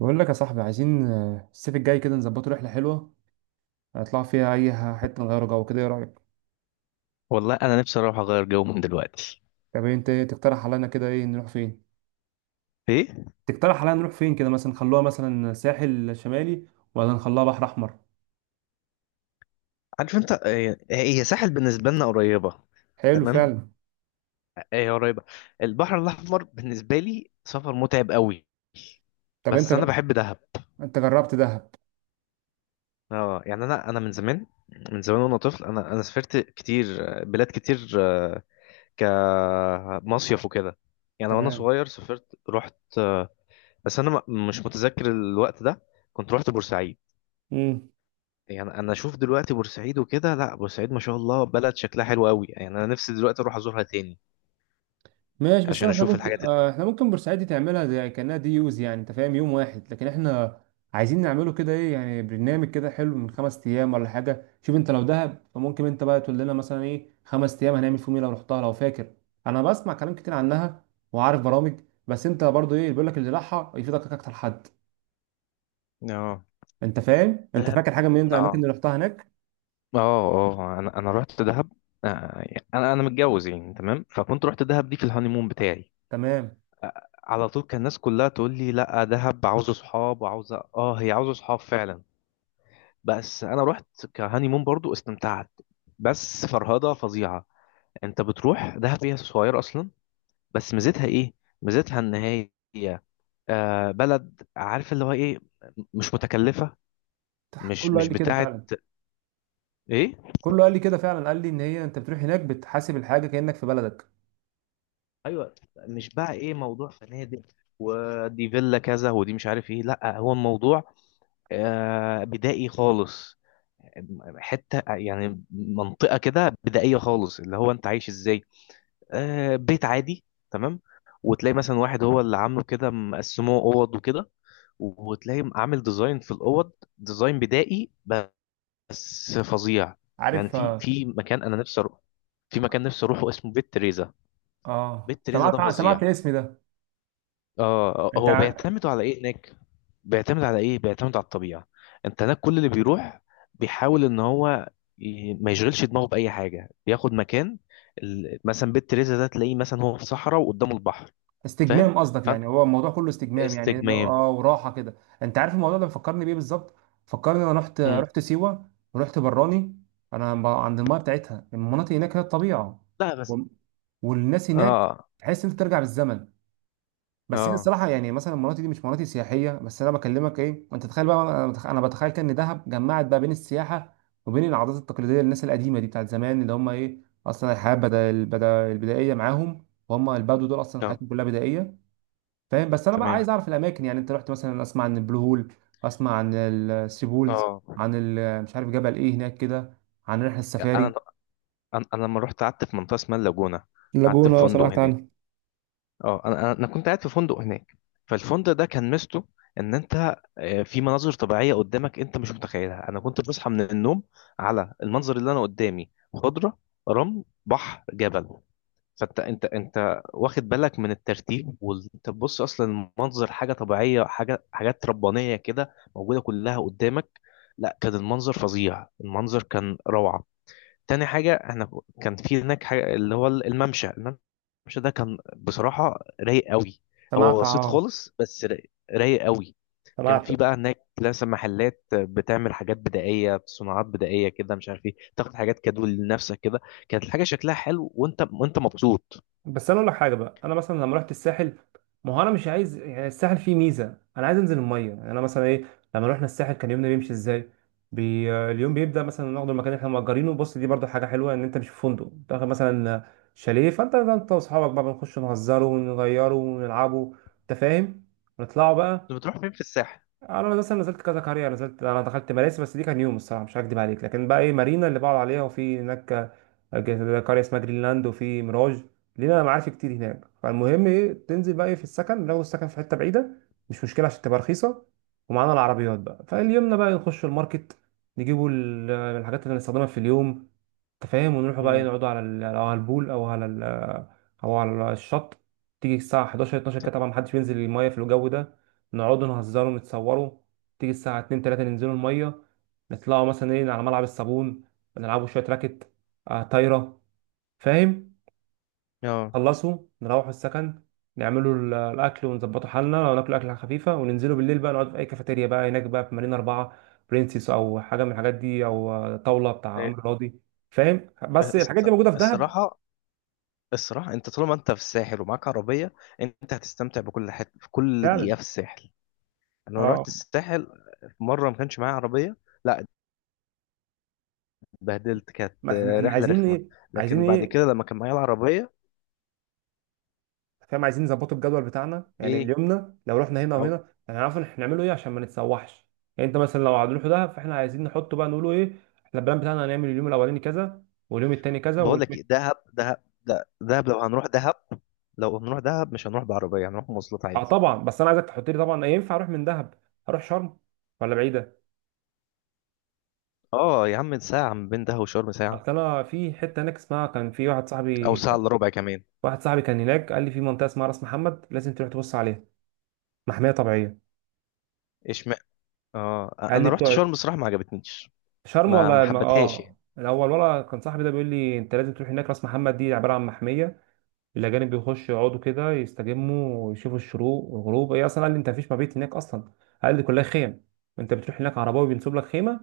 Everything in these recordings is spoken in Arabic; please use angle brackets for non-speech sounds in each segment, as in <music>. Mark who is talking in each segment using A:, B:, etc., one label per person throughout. A: بقول لك يا صاحبي عايزين الصيف الجاي كده نظبطه رحلة حلوة هنطلع فيها حتة نغير جو كده إيه رأيك؟
B: والله انا نفسي اروح اغير جو من دلوقتي.
A: طب أنت إيه تقترح علينا كده إيه نروح فين؟
B: ايه.
A: تقترح علينا نروح فين كده مثلا نخلوها مثلا ساحل شمالي ولا نخلوها بحر أحمر؟
B: عارف انت، هي ساحل بالنسبه لنا قريبه.
A: حلو
B: تمام.
A: فعلا.
B: هي قريبه. البحر الاحمر بالنسبه لي سفر متعب قوي.
A: طب أنت
B: بس انا
A: ج-
B: بحب دهب.
A: أنت جربت دهب؟
B: اه. يعني انا من زمان. من زمان وانا طفل انا سافرت كتير. بلاد كتير كمصيف وكده. يعني وانا
A: تمام.
B: صغير سافرت رحت بس انا مش متذكر الوقت ده. كنت رحت بورسعيد.
A: مم.
B: يعني انا اشوف دلوقتي بورسعيد وكده، لا بورسعيد ما شاء الله بلد شكلها حلو قوي. يعني انا نفسي دلوقتي اروح ازورها تاني.
A: ماشي، بس
B: عشان
A: احنا
B: اشوف
A: ممكن،
B: الحاجات اللي.
A: احنا ممكن بورسعيد دي تعملها زي كانها دي يوز، يعني انت فاهم، يوم واحد، لكن احنا عايزين نعمله كده ايه، يعني برنامج كده حلو من خمس ايام ولا حاجه. شوف انت لو دهب فممكن انت بقى تقول لنا مثلا ايه خمس ايام هنعمل فيهم ايه لو رحتها، لو فاكر. انا بسمع كلام كتير عنها وعارف برامج، بس انت برضو ايه، بيقول لك اللي راحها يفيدك اكتر حد.
B: اه.
A: انت فاهم، انت
B: دهب.
A: فاكر حاجه من
B: اه
A: الاماكن اللي رحتها هناك؟
B: اه اه آه. انا رحت دهب. آه، انا متجوز يعني، تمام، فكنت رحت دهب دي في الهانيمون بتاعي.
A: تمام.
B: على طول كان الناس كلها تقول لي، لا دهب عاوزه صحاب وعاوزه هي عاوزه صحاب فعلا. بس انا رحت كهانيمون برضو استمتعت. بس فرهضه فظيعه. انت بتروح دهب هي صغيره اصلا. بس ميزتها ايه؟ ميزتها ان هي بلد، عارف اللي هو ايه، مش متكلفة. مش
A: كله قال
B: مش
A: لي كده
B: بتاعت
A: فعلا،
B: ايه.
A: كله قال لي كده فعلا. قال لي ان هي انت بتروح هناك بتحاسب الحاجه كانك في بلدك.
B: ايوه، مش بقى ايه موضوع فنادق، ودي فيلا كذا ودي مش عارف ايه. لا هو الموضوع بدائي خالص. حتة يعني منطقة كده بدائية خالص، اللي هو انت عايش ازاي. بيت عادي. تمام. وتلاقي مثلا واحد هو اللي عامله كده، مقسموه اوض وكده. وتلاقي عامل ديزاين في الاوض، ديزاين بدائي بس فظيع. يعني
A: عارف
B: في في مكان انا نفسي اروح، في مكان نفسي اروحه اسمه بيت تريزا.
A: اه
B: بيت تريزا ده
A: سمعت، سمعت
B: فظيع.
A: الاسم ده. انت
B: هو
A: ع-
B: بيعتمدوا على ايه هناك؟ بيعتمد على ايه؟ بيعتمد على الطبيعه. انت هناك كل اللي بيروح بيحاول ان هو ما يشغلش دماغه باي حاجه، بياخد مكان. مثلا بيت تريزا ده تلاقيه مثلا هو في صحراء وقدامه البحر. فاهم.
A: استجمام قصدك،
B: فانت
A: يعني هو الموضوع كله استجمام يعني ده،
B: استجمام.
A: اه وراحه كده. انت عارف الموضوع ده مفكرني بيه بالظبط، فكرني انا رحت،
B: مم.
A: رحت سيوه ورحت براني. عند الميه بتاعتها المناطق هناك، هي الطبيعه
B: لا بس.
A: وال- والناس هناك،
B: اه
A: تحس انت ترجع بالزمن. بس هي
B: اه
A: الصراحه يعني مثلا مناطق دي مش مناطق سياحيه، بس انا بكلمك ايه، انت تخيل بقى، أنا بتخيل كان دهب جمعت بقى بين السياحه وبين العادات التقليديه للناس القديمه دي بتاعت زمان اللي هم ايه، اصلا الحياه بدا البدا البدائيه معاهم، وهم البدو دول اصلا
B: اه.
A: حياتهم كلها بدائيه، فاهم. بس انا بقى
B: تمام.
A: عايز اعرف الاماكن، يعني انت رحت مثلا، اسمع عن البلو هول، اسمع عن الثري بولز،
B: اه.
A: مش عارف جبل ايه هناك كده، عن رحله السفاري.
B: انا انا لما رحت قعدت في منطقه اسمها اللاجونه. قعدت في
A: اللاجونه
B: فندق
A: سمعت
B: هناك.
A: عنها.
B: اه، انا كنت قاعد في فندق هناك. فالفندق ده كان ميزته ان انت في مناظر طبيعيه قدامك انت مش متخيلها. انا كنت بصحى من النوم على المنظر اللي انا قدامي، خضره، رمل، بحر، جبل. فانت، انت واخد بالك من الترتيب، وانت بتبص اصلا المنظر حاجه طبيعيه، حاجه، حاجات ربانيه كده موجوده كلها قدامك. لا كان المنظر فظيع، المنظر كان روعه. تاني حاجة احنا كان في هناك حاجة اللي هو الممشى ده كان بصراحة رايق قوي.
A: سمعت،
B: هو بسيط
A: اه.
B: خالص بس رايق رايق قوي. كان في
A: سمعت.
B: بقى هناك لسه محلات بتعمل حاجات بدائية، صناعات بدائية كده، مش عارف ايه، تاخد حاجات كادو لنفسك كده. كانت الحاجة شكلها حلو وانت مبسوط.
A: بس انا اقول لك حاجه بقى، انا مثلا لما رحت الساحل، ما هو انا مش عايز، يعني الساحل فيه ميزه، انا عايز انزل الميه، يعني انا مثلا ايه. لما رحنا الساحل كان يومنا بيمشي ازاي؟ اليوم بيبدا مثلا ناخد المكان اللي احنا مأجرينه، بص دي برضو حاجه حلوه ان انت مش في فندق، تاخد مثلا شاليه، فانت واصحابك بقى بنخش نهزره ونغيره ونلعبه، انت فاهم. نطلعوا بقى.
B: انت بتروح فين في الساحل؟
A: انا مثلا نزلت كذا قريه، نزلت انا دخلت مراسي، بس دي كان يوم، الصراحه مش هكدب عليك، لكن بقى ايه مارينا اللي بقعد عليها، وفي هناك قريه اسمها جرينلاند، وفي ميراج، لينا معارف كتير هناك. فالمهم ايه، تنزل بقى ايه في السكن، لو السكن في حته بعيده مش مشكله عشان تبقى رخيصه، ومعانا العربيات بقى. فاليومنا بقى نخش الماركت، نجيبوا الحاجات اللي هنستخدمها في اليوم، انت فاهم. ونروحوا بقى ايه،
B: امم
A: نقعدوا على أو على البول او على او على الشط. تيجي الساعه 11 12 كده، طبعا محدش بينزل المايه في الجو ده، نقعدوا نهزروا نتصوروا. تيجي الساعة 2 3 ننزلوا المية، نطلعوا مثلا ايه على ملعب الصابون، نلعبوا شوية راكت، آه طايرة، فاهم.
B: اه.
A: خلصوا نروحوا السكن، نعملوا الأكل ونظبطوا حالنا، لو ناكلوا أكلة خفيفة وننزلوا بالليل بقى نقعد في أي كافيتيريا بقى هناك بقى، في مارينا أربعة، برنسيس، أو حاجة من الحاجات دي، أو طاولة بتاع
B: إيه،
A: عمرو راضي، فاهم. بس الحاجات دي
B: الص-
A: موجودة في دهب
B: الصراحة الصراحة انت طالما انت في الساحل ومعاك عربية، انت هتستمتع بكل حته في كل دقيقة
A: فعلا.
B: في الساحل. انا
A: اه،
B: رحت الساحل مره ما كانش معايا عربيه. لا. اتبهدلت، كانت
A: ما احنا
B: رحله
A: عايزين
B: رخمه.
A: ايه، عايزين
B: لكن بعد
A: ايه،
B: كده لما كان معايا العربيه.
A: فاهم. عايزين نظبطه الجدول بتاعنا، يعني
B: ايه.
A: اليومنا لو رحنا هنا وهنا
B: عاو-
A: يعني هنعرف إن احنا هنعمله ايه عشان ما نتسوحش. يعني انت مثلا لو هنروح دهب، فاحنا عايزين نحطه بقى نقوله ايه، احنا البلان بتاعنا هنعمل اليوم الاولاني كذا، واليوم التاني كذا،
B: بقول
A: واليوم.
B: لك ايه، دهب، دهب، لو هنروح دهب، لو هنروح دهب مش هنروح بعربيه، هنروح مواصلات
A: اه
B: عادي.
A: طبعا، بس انا عايزك تحط لي، طبعا ينفع اروح من دهب اروح شرم ولا بعيده؟
B: اه يا عم، ساعه من بين دهب وشرم، ساعه
A: اصل انا في حته هناك اسمها، كان في واحد
B: او
A: صاحبي،
B: ساعه الا ربع كمان.
A: واحد صاحبي كان هناك قال لي في منطقه اسمها راس محمد، لازم تروح تبص عليها، محميه طبيعيه.
B: ايش ما... اه
A: قال لي
B: انا رحت
A: بتوع
B: شرم الصراحه ما عجبتنيش.
A: شرم
B: ما
A: ولا
B: ما
A: الم...
B: حبتهاش
A: اه
B: يعني.
A: الاول، ولا كان صاحبي ده بيقول لي انت لازم تروح هناك، راس محمد دي عباره عن محميه، الأجانب بيخشوا يقعدوا كده يستجموا ويشوفوا الشروق والغروب. هي أصلا قال لي أنت مفيش مبيت هناك أصلا، قال لي كلها خيم، أنت بتروح هناك عرباوي بينصب لك خيمة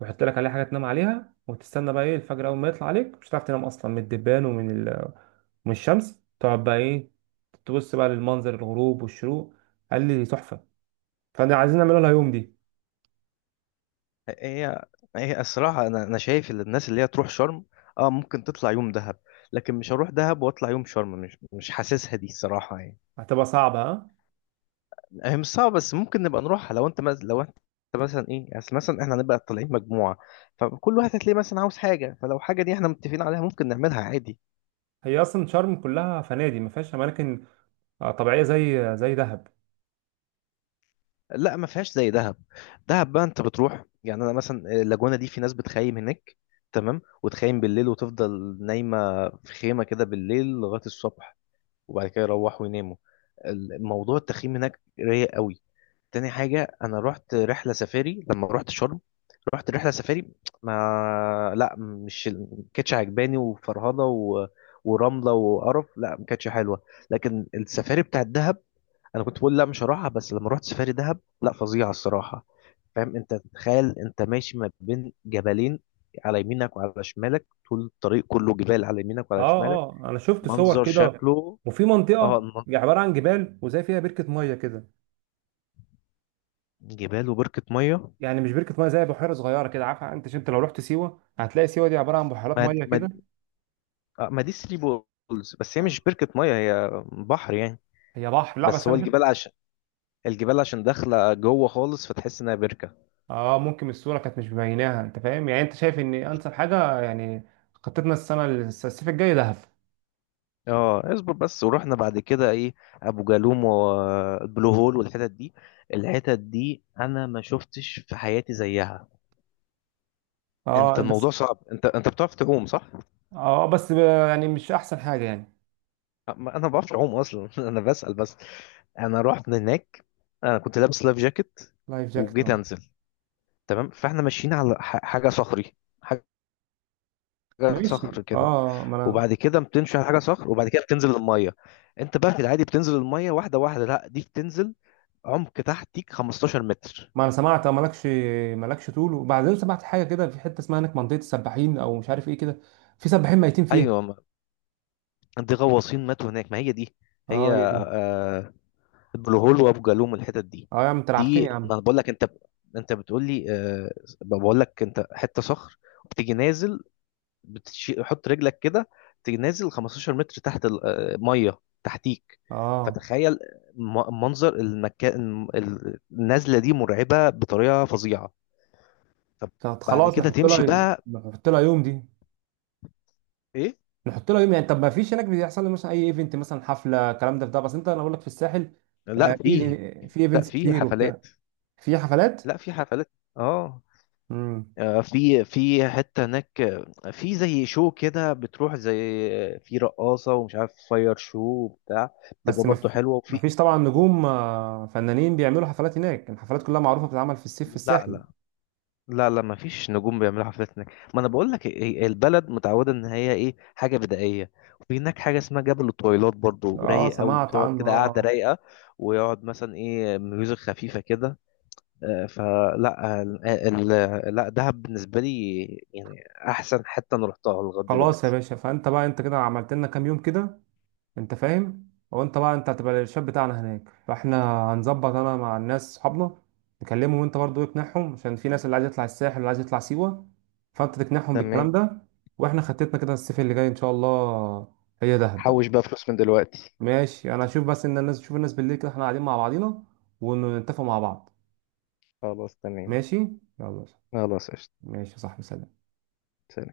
A: ويحط لك عليها حاجة تنام عليها، وتستنى بقى إيه الفجر، أول ما يطلع عليك مش هتعرف تنام أصلا من الدبان ومن ومن الشمس، تقعد بقى إيه تبص بقى للمنظر، الغروب والشروق، قال لي تحفة. فأنا عايزين نعملها لها يوم دي.
B: هي هي الصراحه، انا شايف ان الناس اللي هي تروح شرم اه ممكن تطلع يوم دهب، لكن مش هروح دهب واطلع يوم شرم. مش حاسسها دي الصراحه يعني.
A: هتبقى صعبة ها.
B: هي مش صعبة بس ممكن نبقى نروحها لو انت لو انت مثلا ايه يعني. اصل مثلا احنا هنبقى طالعين مجموعة، فكل واحد هتلاقيه مثلا عاوز حاجة. فلو حاجة دي احنا متفقين عليها ممكن نعملها عادي.
A: هي أصلا شرم كلها فنادق ما فيهاش أماكن طبيعية زي دهب.
B: لا ما فيهاش زي دهب. دهب بقى انت بتروح يعني انا مثلا اللاجونة دي في ناس بتخيم هناك، تمام، وتخيم بالليل وتفضل نايمة في خيمة كده بالليل لغاية الصبح، وبعد كده يروحوا يناموا. الموضوع التخييم هناك رايق قوي. تاني حاجة أنا رحت رحلة سفاري لما رحت شرم. رحت رحلة سفاري. ما لا مش ما كانتش عجباني وفرهضة ورملة وقرف. لا ما كانتش حلوة. لكن السفاري بتاعت دهب، أنا كنت بقول لا مش هروحها، بس لما رحت سفاري دهب لا فظيعة الصراحة. فاهم؟ أنت تخيل أنت ماشي ما بين جبلين، على يمينك وعلى شمالك طول الطريق كله جبال، على يمينك وعلى
A: اه
B: شمالك.
A: اه انا شفت صور
B: منظر
A: كده،
B: شكله.
A: وفي
B: اه.
A: منطقه عباره عن جبال وزي فيها بركه ميه كده،
B: جبال وبركة مية.
A: يعني مش بركه ميه، زي بحيره صغيره كده، عارفه انت، لو رحت سيوه هتلاقي سيوه دي عباره عن بحيرات
B: ما
A: ميه
B: ما
A: كده.
B: ما دي ثري بولز، بس هي
A: آه،
B: مش بركة مية هي بحر يعني.
A: هي بحر، لا
B: بس
A: بس
B: هو
A: انا شفت.
B: الجبال عشان الجبال عشان داخلة جوه خالص فتحس انها بركة.
A: اه ممكن الصوره كانت مش مبيناها، انت فاهم. يعني انت شايف ان انسب حاجه يعني خطتنا السنه الصيف الجاي دهب؟
B: اه اصبر بس، ورحنا بعد كده ايه، ابو جالوم والبلو هول والحتت دي. الحتت دي انا ما شفتش في حياتي زيها. انت
A: اه
B: الموضوع
A: بس.
B: صعب، انت بتعرف تعوم صح؟
A: اه بس ب- يعني مش احسن حاجه يعني.
B: أه، ما- انا ما بعرفش اعوم اصلا <laughs> انا بسأل بس. انا رحت هناك، انا كنت لابس لايف جاكيت،
A: لايف جاكت،
B: وجيت
A: اه.
B: انزل. تمام، فاحنا ماشيين على حاجة صخري، حاجة
A: ماشي
B: صخر كده،
A: اه،
B: وبعد كده بتمشي على حاجه صخر، وبعد كده بتنزل الميه. انت بقى في العادي بتنزل الميه واحده واحده، لا دي بتنزل عمق تحتيك 15 متر.
A: ما انا سمعت، اه مالكش، مالكش طول. وبعدين سمعت حاجه كده في حته اسمها هناك، منطقه السباحين او مش عارف ايه كده، في سباحين ميتين فيها.
B: ايوه، دي غواصين ماتوا هناك، ما هي دي. هي
A: اه هي دي.
B: البلو هول وابو جالوم الحتت دي.
A: اه يا عم انت لعبتني يا
B: دي ما
A: عم.
B: انا بقول لك، انت انت بتقول لي بقول لك انت، حته صخر، وبتيجي نازل، بتشيل حط رجلك كده، تيجي نازل 15 متر تحت الميه تحتيك.
A: اه
B: فتخيل، منظر المكان، النزله دي مرعبه بطريقه فظيعه.
A: طب
B: فبعد
A: خلاص
B: كده
A: نحط
B: تمشي
A: لها،
B: بقى.
A: نحط لها يوم دي،
B: ايه.
A: نحط لها يوم، يعني طب ما فيش هناك بيحصل لي مثلا اي ايفنت، مثلا حفله، الكلام ده، في ده بس، انت انا اقول لك في الساحل
B: لا فيه.
A: في في
B: لا
A: ايفنتس
B: فيه
A: كتير وبتاع.
B: حفلات.
A: في حفلات.
B: لا في حفلات اه.
A: امم.
B: في حته هناك آه،، في زي شو كده بتروح زي آه،، في رقاصه ومش عارف فاير شو وبتاع، بتبقى
A: بس ما
B: برضو
A: في،
B: حلوه
A: ما
B: وفي.
A: فيش طبعا نجوم فنانين بيعملوا حفلات هناك، الحفلات كلها معروفه بتتعمل في الصيف في
B: لا
A: الساحل.
B: لا. لا لا ما فيش نجوم بيعملوا حفلات هناك. ما انا بقول لك، إيه، البلد متعوده ان هي ايه، حاجه بدائيه. وفي هناك حاجه اسمها جبل الطويلات برضو
A: اه
B: رايق قوي،
A: سمعت
B: بتقعد
A: عنه،
B: كده قاعده
A: اه.
B: رايقه، ويقعد مثلا ايه ميوزك خفيفه كده. فلا، لا دهب بالنسبه لي يعني احسن حته انا رحتها لغايه
A: خلاص يا
B: دلوقتي.
A: باشا، فانت بقى انت كده عملت لنا كام يوم كده، انت فاهم، وانت بقى انت هتبقى الشاب بتاعنا هناك. فاحنا هنظبط انا مع الناس صحابنا نكلمهم، وانت برضو اقنعهم، عشان في ناس اللي عايز يطلع الساحل واللي عايز يطلع سيوة، فانت تقنعهم
B: تمام.
A: بالكلام ده. واحنا خطتنا كده الصيف اللي جاي ان شاء الله هي دهب بقى.
B: حوش بقى فلوس من دلوقتي.
A: ماشي، انا هشوف، بس ان الناس تشوف، الناس بالليل كده احنا قاعدين مع بعضينا ونتفق مع بعض.
B: خلاص تمام.
A: ماشي، يلا.
B: خلاص قشطة.
A: ماشي يا صاحبي، سلام.
B: سلام.